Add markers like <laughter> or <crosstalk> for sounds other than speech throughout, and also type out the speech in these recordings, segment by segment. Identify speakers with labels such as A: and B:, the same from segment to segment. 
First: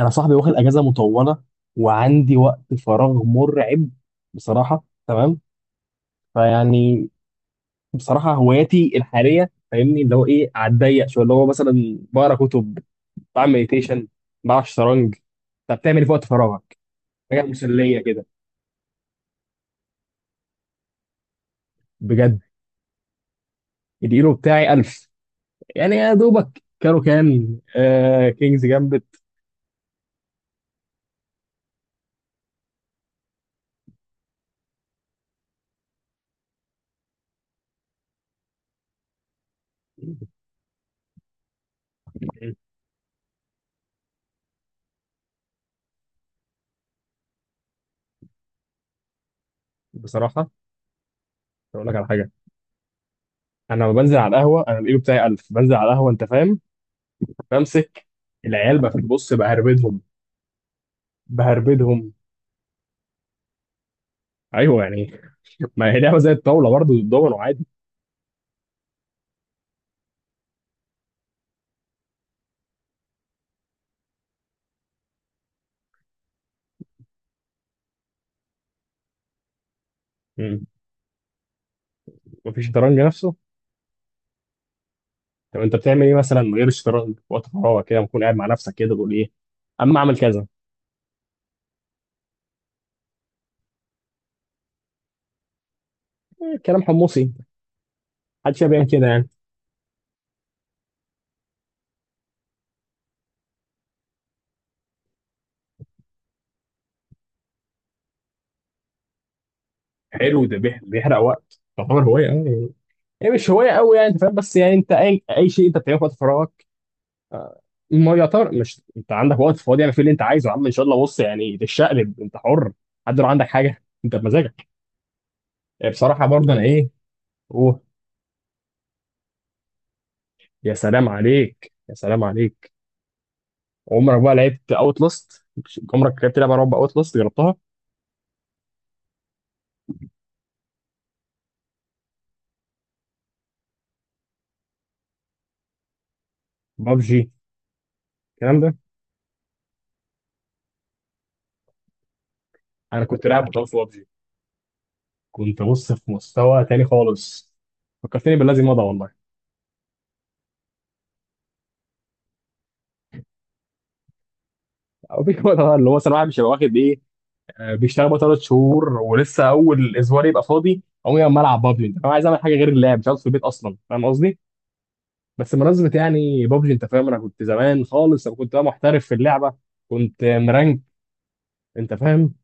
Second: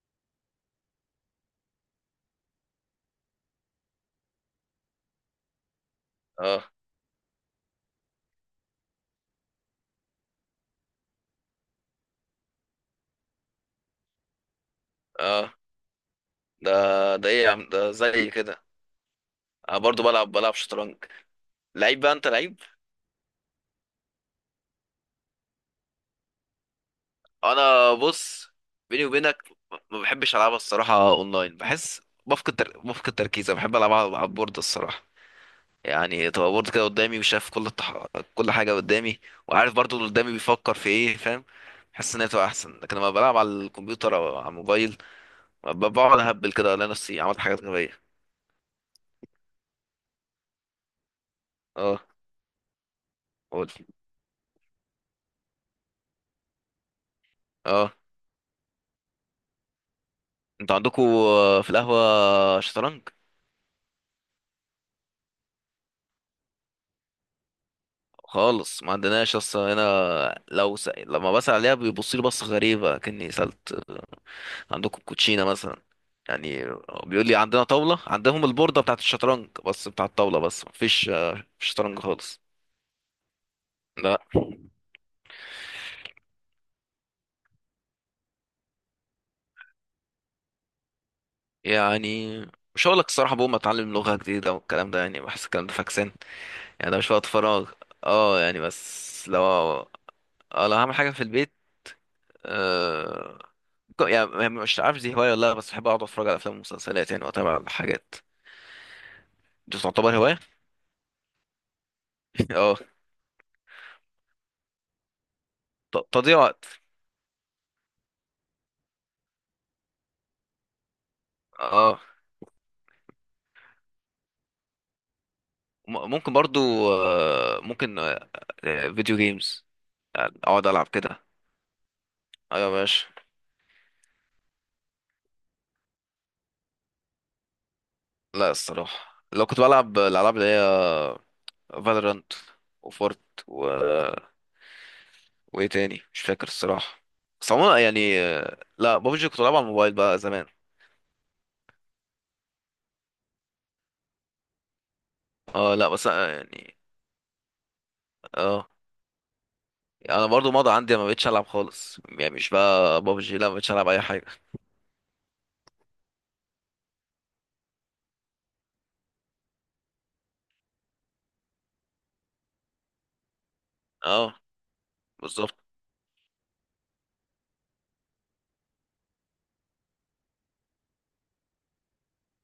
A: انا صاحبي واخد اجازه مطوله وعندي وقت فراغ مرعب. بصراحه تمام.
B: اه.
A: فيعني بصراحه هواياتي الحاليه، فاهمني اللي هو ايه، على الضيق شويه، اللي هو مثلا بقرا كتب، بعمل مديتيشن، بلعب شطرنج.
B: اه.
A: طب بتعمل إيه في وقت
B: ده
A: فراغك؟
B: ده
A: حاجه
B: ايه يا عم، ده
A: مسليه كده.
B: زي كده. انا برضو بلعب شطرنج. لعيب بقى، انت
A: بجد
B: لعيب.
A: اليورو بتاعي 1000، يعني يا دوبك كانوا كان
B: انا
A: آه
B: بص،
A: كينجز جامبت.
B: بيني وبينك، ما بحبش العبها الصراحه اونلاين، بحس بفقد بفقد تركيز. انا بحب العبها على البورد الصراحه. يعني تبقى بورد كده قدامي، وشايف كل كل حاجه قدامي، وعارف برضو اللي قدامي بيفكر في ايه، فاهم. بحس ان هي بتبقى احسن، لكن لما بلعب على الكمبيوتر او على الموبايل بقعد اهبل كده، الاقي نفسي عملت حاجات غبيه.
A: بصراحه اقول لك
B: اه.
A: على حاجه.
B: قول.
A: انا لما بنزل على القهوه، انا اليورو بتاعي 1000، بنزل على القهوه انت فاهم،
B: اه.
A: بمسك العيال بقى في البص بهربدهم.
B: انتوا عندكوا في
A: بهربدهم.
B: القهوة شطرنج؟
A: ايوه يعني <laughs> ما هي لعبه زي الطاوله، برضه الدومينو عادي.
B: خالص، ما عندناش اصلا هنا. لو لما بسأل عليها بيبص لي بصة غريبة، كأني سألت عندكم كوتشينة مثلا. يعني بيقول لي عندنا طاولة، عندهم البوردة بتاعة الشطرنج بس، بتاعة الطاولة، بس
A: مم.
B: مفيش شطرنج خالص.
A: مفيش شطرنج نفسه.
B: لا.
A: طب انت بتعمل ايه مثلا من غير الشطرنج وقت فراغك؟ كده بتكون قاعد مع نفسك كده تقول ايه، اما اعمل كذا.
B: يعني مش هقولك الصراحة، بقوم اتعلم لغة جديدة والكلام ده، يعني بحس الكلام ده فاكسان.
A: إيه، كلام
B: يعني ده مش وقت
A: حمصي.
B: فراغ. اه يعني،
A: محدش بيعمل كده
B: بس
A: يعني.
B: لو هعمل حاجة في البيت. آه، يعني مش عارف دي هواية ولا لا، بس بحب أقعد أتفرج على أفلام ومسلسلات يعني، وأتابع الحاجات دي. تعتبر هواية؟
A: حلو، ده بيحرق وقت، تعتبر هوايه اه
B: <laughs>
A: يعني.
B: اه.
A: هي مش هوايه قوي يعني انت فاهم، بس يعني انت اي شيء انت بتعمله في وقت
B: تضييع
A: فراغك.
B: وقت.
A: آه، ما يعتبر، مش انت عندك وقت فاضي يعني في اللي انت عايزه يا عم؟ ان شاء الله بص يعني
B: اه.
A: تتشقلب انت حر. حد لو عندك حاجه انت بمزاجك. بصراحه
B: ممكن
A: برضه
B: برضو،
A: انا ايه.
B: ممكن، فيديو جيمز، يعني أقعد
A: يا
B: ألعب
A: سلام
B: كده.
A: عليك يا سلام
B: أيوة يا
A: عليك.
B: باشا.
A: عمرك بقى لعبت اوت لاست؟ عمرك لعبت لعبه رعب اوت لاست؟ جربتها؟
B: لا الصراحة، لو كنت بلعب الألعاب اللي هي فالورانت، وفورت، و... وإيه تاني مش فاكر الصراحة.
A: بابجي.
B: بس عموما يعني،
A: الكلام ده.
B: لا بابجي كنت بلعبها على الموبايل بقى زمان.
A: انا كنت لاعب بطل في بابجي. كنت
B: اه لا،
A: بص
B: بس
A: في مستوى
B: يعني،
A: تاني خالص. فكرتني بالذي
B: اه،
A: مضى والله.
B: انا برضو ماضي عندي، ما بقتش العب خالص، يعني مش بقى بابجي، لا، ما بقتش العب اي حاجه.
A: والله اللي هو مثلا واحد مش هيبقى واخد ايه، بيشتغل بقى ثلاث شهور ولسه اول اسبوع، يبقى فاضي اقوم يا العب بابجي انت فاهم. عايز اعمل حاجه غير اللعب، مش عاوز في البيت اصلا فاهم
B: اه
A: قصدي. بس
B: بالظبط.
A: منظمه يعني بابجي انت فاهم. انا كنت زمان خالص، انا كنت بقى محترف في اللعبه. كنت مرانك انت فاهم.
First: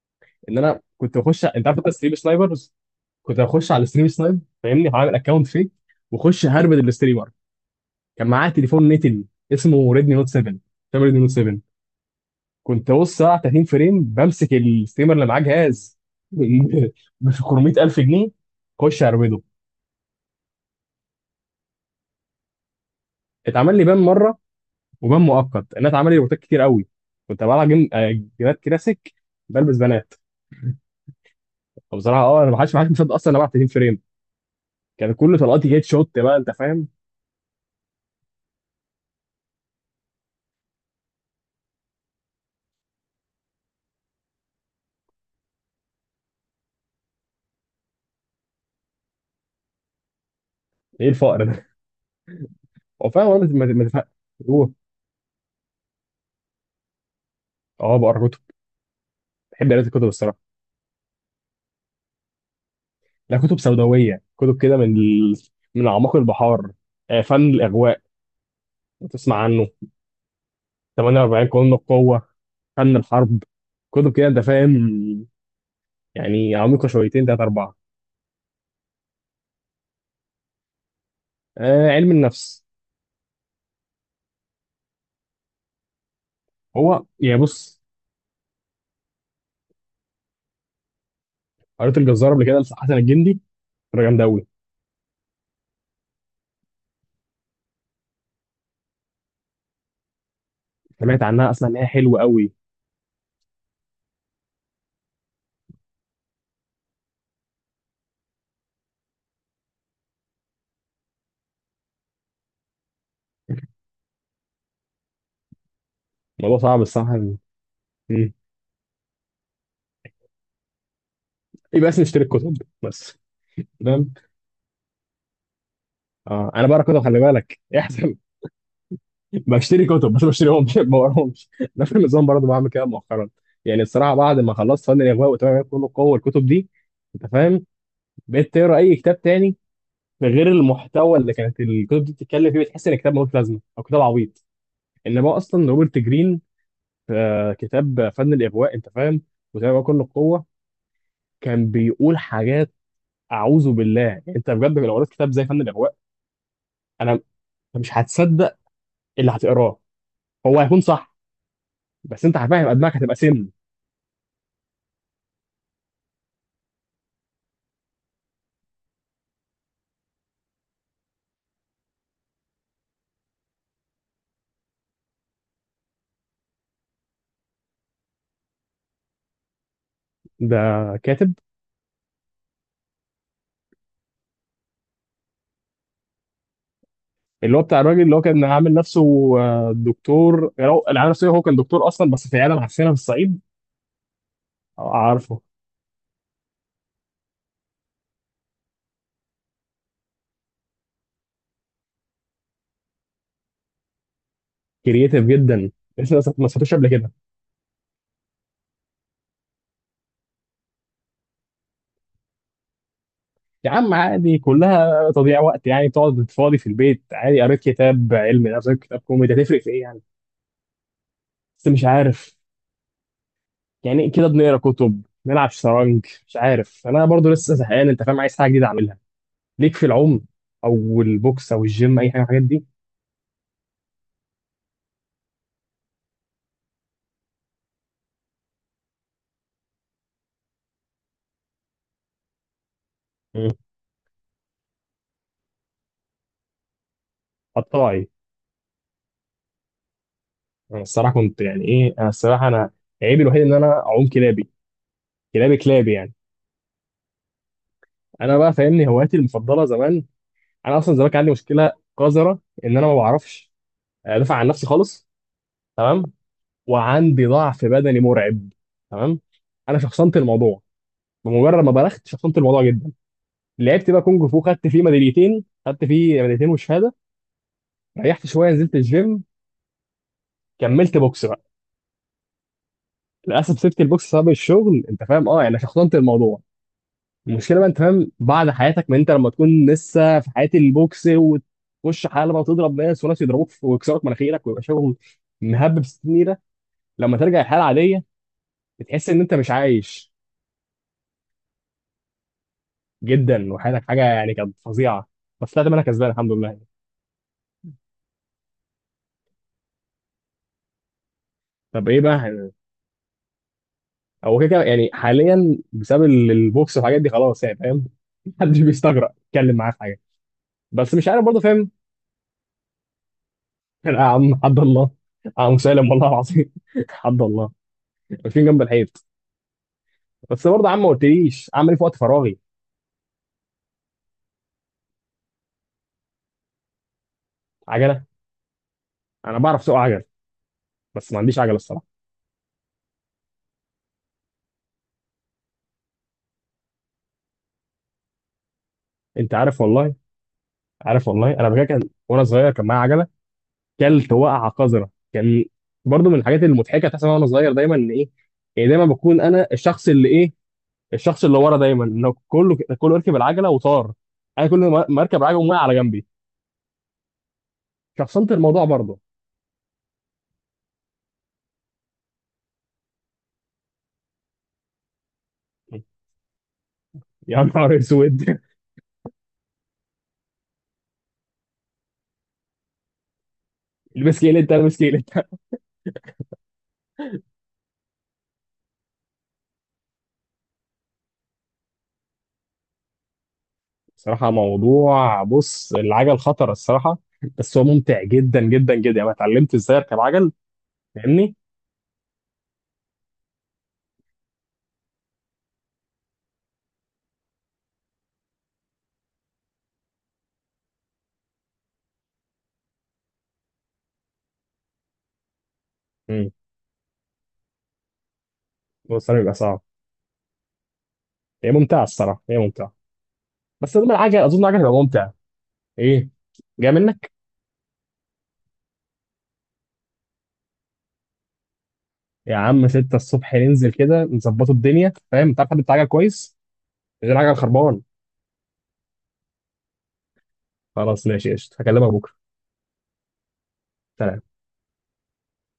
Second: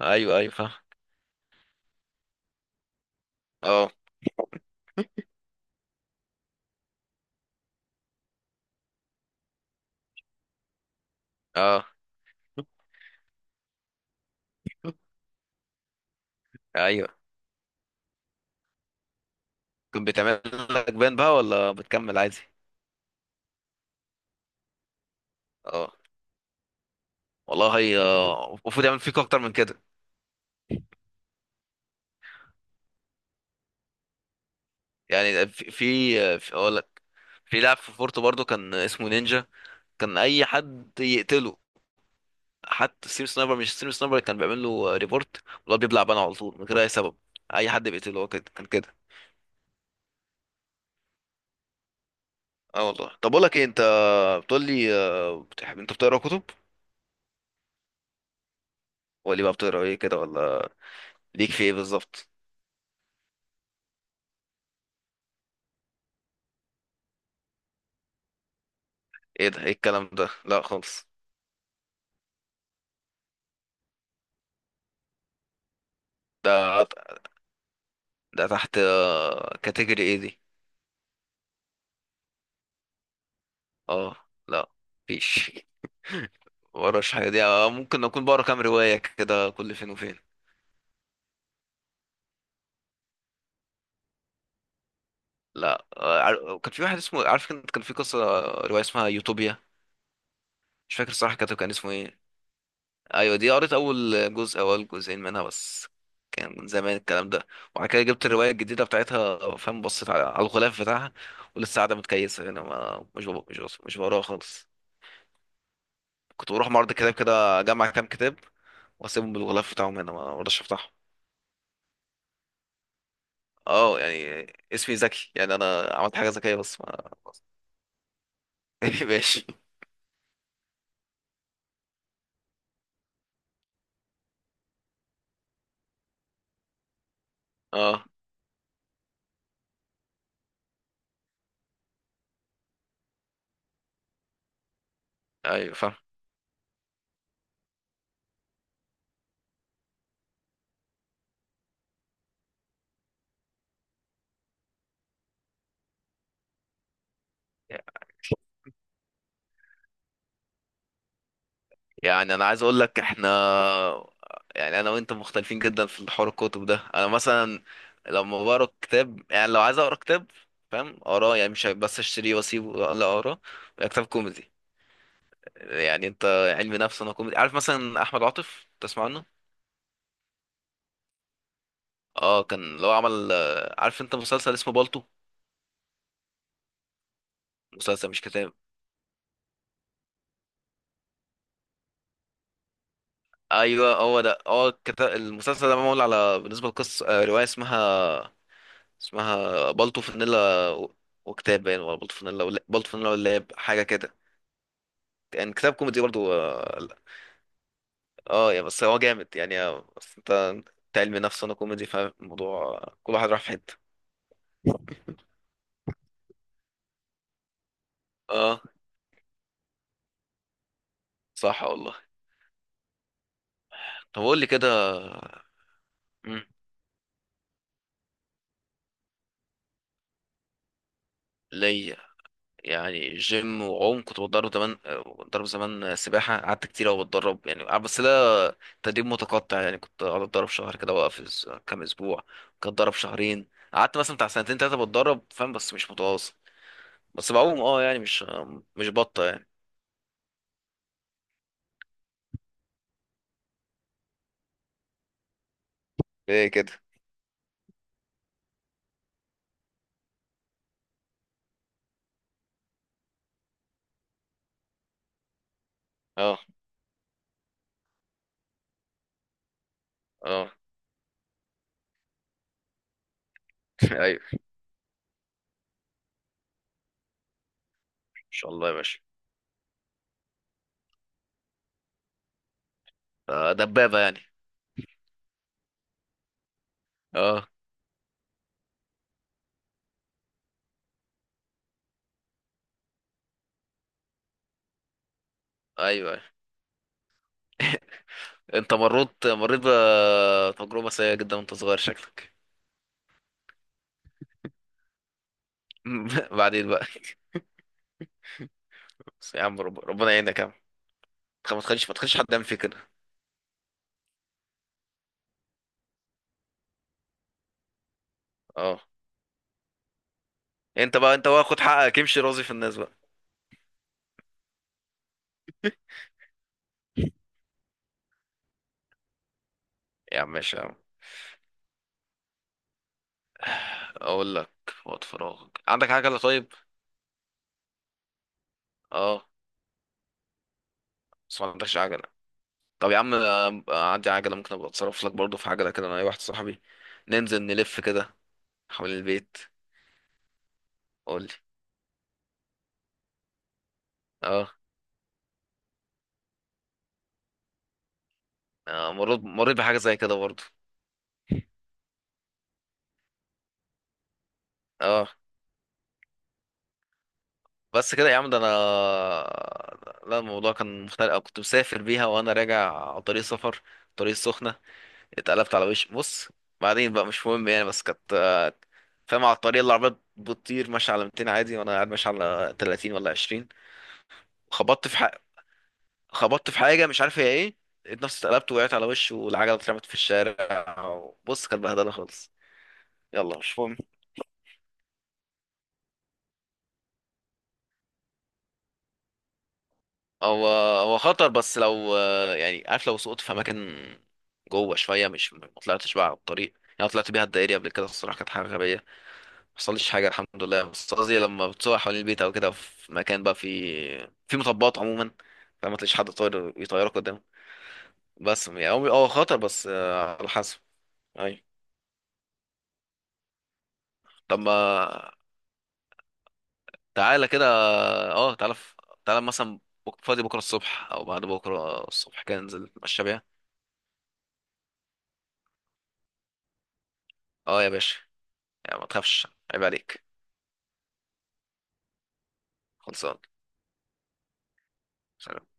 B: ايوه ايوه
A: ان
B: فاهم.
A: انا كنت بخش، انت عارف انت ستريم سنايبرز. كنت بخش على
B: اه.
A: ستريم سنايب فاهمني، هعمل اكونت فيك، واخش هربد الاستريمر. كان معاه تليفون نتن، اسمه ريدمي نوت 7. فاهم ريدمي نوت 7؟
B: اه.
A: كنت بص ساعه 30 فريم، بمسك الستريمر اللي معاه جهاز <laughs> ب
B: ايوه.
A: 400,000 جنيه اخش هربده.
B: كنت بتعمل لك بان بقى، ولا بتكمل عادي؟
A: اتعمل لي بان مره، وبان مؤقت. انا
B: اه
A: اتعمل لي روبوتات كتير قوي. كنت بلعب
B: والله.
A: جيم
B: هي
A: جيمات
B: المفروض يعمل
A: كلاسيك،
B: فيك اكتر من
A: بلبس
B: كده.
A: بنات. فبصراحه اه، انا ما حدش مصدق اصلا انا بلعب 30 فريم. كان كل
B: يعني
A: طلقاتي هيد شوت بقى انت
B: اقول
A: فاهم.
B: لك، في لاعب في فورتو برضو كان اسمه نينجا، كان اي حد يقتله، حتى ستيم سنايبر، مش ستيم سنايبر كان بيعمل له ريبورت والله، بيبلع بان على طول من غير اي سبب. اي حد بيقتله هو كده كان كده.
A: ايه الفقر ده.
B: اه
A: هو
B: والله.
A: فعلا
B: طب اقول
A: والله
B: لك ايه
A: ما
B: انت،
A: ما تفهم.
B: بتقول
A: هو
B: لي بتحب انت بتقرا كتب،
A: اه، بقرا كتب.
B: ولا بقى
A: بحب قراءة
B: بتقرا ايه
A: الكتب
B: كده،
A: الصراحة.
B: ولا؟ ليك في ايه بالظبط؟
A: لا، كتب سوداوية، كتب كده من ال... من أعماق البحار. فن الإغواء، تسمع
B: ايه ده،
A: عنه؟
B: ايه الكلام ده، لا خالص.
A: 48 قانون القوة، فن الحرب، كتب كده أنت فاهم، يعني
B: ده
A: عميقة شويتين تلاتة أربعة.
B: ده تحت كاتيجوري ايه دي؟
A: آه، علم النفس.
B: اه. لا. مفيش. <laughs>
A: هو
B: مبقراش حاجه
A: يعني
B: دي.
A: بص،
B: ممكن اكون بقرا كام روايه كده كل فين وفين.
A: قريت الجزار قبل كده لحسن الجندي، كانت جامدة أوي.
B: لا. كان في واحد اسمه عارف، كان كان في قصه آه، روايه اسمها يوتوبيا. مش فاكر
A: سمعت
B: الصراحه،
A: عنها
B: كاتب
A: أصلا
B: كان
A: إن هي
B: اسمه
A: حلوة
B: ايه.
A: أوي.
B: ايوه دي، قريت اول جزء او اول جزئين منها بس، كان من زمان الكلام ده. وبعد كده جبت الروايه الجديده بتاعتها، فاهم، بصيت على الغلاف بتاعها، ولسه قاعده متكيسه. انا ما مش بب- مش بص- مش بقراها خالص. كنت
A: الموضوع
B: بروح
A: صعب
B: معرض الكتاب
A: الصراحة.
B: كده، اجمع كام
A: مم.
B: كتاب، واسيبهم بالغلاف بتاعهم هنا، ما برضاش افتحهم.
A: يبقى اسمي اشتري الكتب بس.
B: اه
A: تمام.
B: يعني اسمي ذكي، يعني انا عملت حاجه
A: آه،
B: ذكيه
A: أنا
B: بس
A: بقرا كتب
B: ما.
A: خلي بالك <laughs> احسن.
B: <laughs> ماشي.
A: بشتري كتب بس بشتريهمش <laughs> ما بقراهمش. نفس النظام برضه، بعمل كده مؤخرا. يعني الصراحه بعد ما خلصت فن الاغواء، وتمام كله قوه، الكتب دي انت فاهم،
B: اه
A: بقيت تقرا اي كتاب تاني غير المحتوى اللي كانت الكتب دي بتتكلم فيه، بتحس ان الكتاب ملوش لازمه او كتاب عبيط. انما اصلا
B: ايوه
A: روبرت جرين في كتاب فن الاغواء انت فاهم، وتمام كله القوه، كان بيقول حاجات اعوذ بالله. يعني انت بجد لو قريت كتاب زي فن الاغواء، انا أنت
B: فاهم.
A: مش هتصدق اللي هتقراه، هو هيكون صح. بس
B: يعني
A: انت
B: انا
A: عارف
B: عايز
A: هيبقى
B: اقول
A: دماغك
B: لك،
A: هتبقى
B: احنا،
A: سم.
B: يعني انا وانت مختلفين جدا في حوار الكتب ده. انا مثلا، لما بقرا كتاب، يعني لو عايز اقرا كتاب، فاهم، اقراه. يعني مش بس اشتريه واسيبه، لا اقراه. كتاب كوميدي يعني. انت علم نفس، انا كوميدي. عارف مثلا احمد عاطف، تسمع عنه؟
A: ده كاتب.
B: اه. كان لو عمل، عارف انت مسلسل اسمه بالطو؟
A: اللي هو بتاع الراجل
B: مسلسل
A: اللي هو
B: مش
A: كان
B: كتاب.
A: عامل نفسه دكتور يعني، هو اللي عامل نفسه، هو كان دكتور اصلا بس في عياده معفنه في الصعيد.
B: ايوه، هو ده، هو
A: آه،
B: كتاب،
A: عارفه.
B: المسلسل ده معمول على، بالنسبه لقصه، روايه اسمها، اسمها بالطو فانيلا وكتاب باين، ولا بالطو فانيلا، ولا بالطو فانيلا واللاب، حاجه كده،
A: كرييتيف
B: يعني
A: جدا.
B: كتاب كوميدي
A: لسه
B: برضو.
A: لسه ما سمعتوش
B: اه
A: قبل
B: لا.
A: كده.
B: يا بس هو جامد يعني. بس انت، انت علمي نفس انا كوميدي، فالموضوع كل واحد راح في
A: يا
B: حته.
A: عم عادي، كلها تضييع وقت يعني. تقعد فاضي في البيت عادي، قريت كتاب علمي
B: اه
A: نفسك، قريت كتاب كوميدي، هتفرق في ايه يعني.
B: صح
A: بس مش
B: والله.
A: عارف. يعني
B: طب
A: كده
B: قول لي
A: بنقرا
B: كده.
A: كتب، نلعب شطرنج، مش
B: مم،
A: عارف. انا برضو لسه زهقان انت فاهم، عايز حاجه جديده اعملها. ليك في العوم، او البوكس، او
B: ليا.
A: الجيم، اي حاجه من الحاجات دي.
B: يعني جيم وعوم كنت بتدرب زمان، بتدرب زمان سباحة، قعدت كتير أوي بتدرب يعني، بس ده تدريب متقطع. يعني كنت قعدت أتدرب شهر كده وأقف كام أسبوع، كنت أتدرب شهرين،
A: مم.
B: قعدت مثلا بتاع سنتين تلاتة بتدرب، فاهم، بس مش متواصل. بس بعوم اه، يعني
A: قطاعي.
B: مش، مش بطة يعني.
A: انا الصراحه كنت يعني ايه، انا الصراحه انا عيبي الوحيد ان انا اعوم كلابي. كلابي كلابي يعني.
B: ايه كده.
A: انا بقى فاهمني هواياتي المفضله زمان. انا اصلا زمان كان عندي مشكله قذره، ان انا ما بعرفش ادافع عن نفسي خالص. تمام؟
B: اه.
A: وعندي ضعف بدني مرعب. تمام؟ انا شخصنت
B: اه.
A: الموضوع. بمجرد ما بلغت شخصنت الموضوع جدا. لعبت
B: <laughs>
A: بقى
B: ايوه.
A: كونج فو، خدت فيه ميداليتين، خدت فيه ميداليتين وشهاده. ريحت
B: ان
A: شويه،
B: شاء الله يا
A: نزلت
B: باشا.
A: الجيم، كملت بوكس بقى. للاسف سبت
B: دبابة
A: البوكس
B: يعني.
A: بسبب الشغل انت فاهم، اه يعني. شخصنت الموضوع.
B: اه.
A: المشكله بقى انت فاهم بعد حياتك، ما انت لما تكون لسه في حياه البوكس وتخش حلبه، وتضرب ناس وناس يضربوك ويكسروك مناخيرك، ويبقى شغل مهبب
B: ايوه.
A: ستين
B: أيوة.
A: نيره، لما ترجع الحياه العاديه
B: انت
A: بتحس ان
B: مريت
A: انت مش
B: مريت
A: عايش.
B: بتجربة سيئة جدا وانت صغير شكلك.
A: جدا، وحياتك حاجه يعني كانت فظيعه. بس طلعت منها كسبان الحمد
B: <laughs>
A: لله.
B: بعدين بقى. بس يا عم، ربنا يعينك يا عم. ما
A: طب
B: تخليش ما
A: ايه
B: تخليش حد يعمل
A: بقى؟
B: فيك كده.
A: هو كده كده يعني حاليا بسبب البوكس والحاجات دي، خلاص يعني فاهم <laughs> محدش
B: اه.
A: بيستجرأ يتكلم معاه في حاجه. بس
B: انت
A: مش
B: بقى
A: عارف
B: انت
A: برضه
B: بقى خد
A: فاهم.
B: حقك، امشي راضي في الناس بقى.
A: <laughs> يا عم حد الله. يا عم سالم، والله العظيم <laughs> حد الله، واقفين جنب الحيط.
B: يا عم
A: بس
B: ماشي يا
A: برضه يا
B: عم.
A: عم ما قلتليش اعمل ايه في وقت فراغي.
B: اقول لك، وقت فراغك عندك عجله؟ طيب.
A: عجله؟
B: اه،
A: انا بعرف اسوق عجل، بس ما عنديش
B: بس ما
A: عجله
B: عندكش
A: الصراحه.
B: عجله. طب يا عم، عندي عجله، ممكن ابقى اتصرف لك برضه في عجله كده، انا اي واحد صاحبي. ننزل نلف كده حوالين
A: انت
B: البيت.
A: عارف والله. عارف
B: قول لي.
A: والله انا بجد، كان وانا صغير كان معايا عجله. كلت وقعه
B: اه.
A: قذره كان. برضه من الحاجات المضحكه تحصل وانا صغير دايما، ان ايه، يعني دايما
B: مريت
A: بكون انا
B: مريت بحاجه
A: الشخص
B: زي
A: اللي
B: كده
A: ايه،
B: برضه.
A: الشخص اللي ورا دايما، انه كله كله يركب العجله وطار، انا كل ما
B: اه،
A: اركب العجله وقع على جنبي.
B: بس كده يا عم،
A: شخصنت
B: ده انا.
A: الموضوع برضه.
B: لا الموضوع كان مختلف، أو كنت مسافر بيها وانا راجع على طريق سفر، طريق السخنه، اتقلبت على وشي بص. بعدين بقى مش
A: يا
B: مهم يعني،
A: نهار
B: بس كانت
A: اسود <laughs>
B: فاهم، على الطريق اللي العربية بتطير ماشية على 200 عادي، وانا قاعد ماشي على 30 ولا 20،
A: البس كيلت البس
B: خبطت في
A: كيلت.
B: حاجة خبطت في حاجة مش عارف هي ايه. لقيت نفسي اتقلبت، وقعت على وشي، والعجلة اترمت في الشارع، بص كانت بهدلة خالص. يلا مش مهم.
A: صراحة موضوع بص العجل خطر الصراحة، بس هو ممتع جدا جدا جدا يعني. أنا اتعلمت ازاي اركب عجل
B: هو هو خطر،
A: فاهمني؟
B: بس لو يعني عارف، لو سقطت في اماكن جوه شوية، مش ما طلعتش بقى على الطريق. يعني أنا طلعت بيها الدائري قبل كده الصراحة، كانت حاجة غبية، حصلش حاجة الحمد لله. بس قصدي لما بتسوق حوالين البيت أو كده في مكان بقى، في مطبات عموما، فما تلاقيش حد
A: امم،
B: طاير يطيرك قدام. بس يعني هو
A: هو
B: هو
A: الصراحة بيبقى
B: خطر،
A: صعب.
B: بس على حسب. أي.
A: هي ممتعة الصراحة، هي ممتعة. بس اظن العجل،
B: طب
A: اظن
B: ما
A: العجل هيبقى ممتع. ايه؟ جاي منك.
B: تعالى كده. اه، تعالى مثلا، فاضي بكرة الصبح أو بعد بكرة الصبح
A: يا
B: كده، ننزل
A: عم 6
B: نتمشى بيها.
A: الصبح ننزل كده نظبطوا الدنيا فاهم؟ تعرف حد بتاع عجل كويس؟ غير عجل
B: اه يا
A: خربان.
B: باشا، يعني ما تخافش، عيب عليك.
A: خلاص ماشي قشطة، هكلمك بكرة.
B: خلصان.
A: سلام.
B: سلام.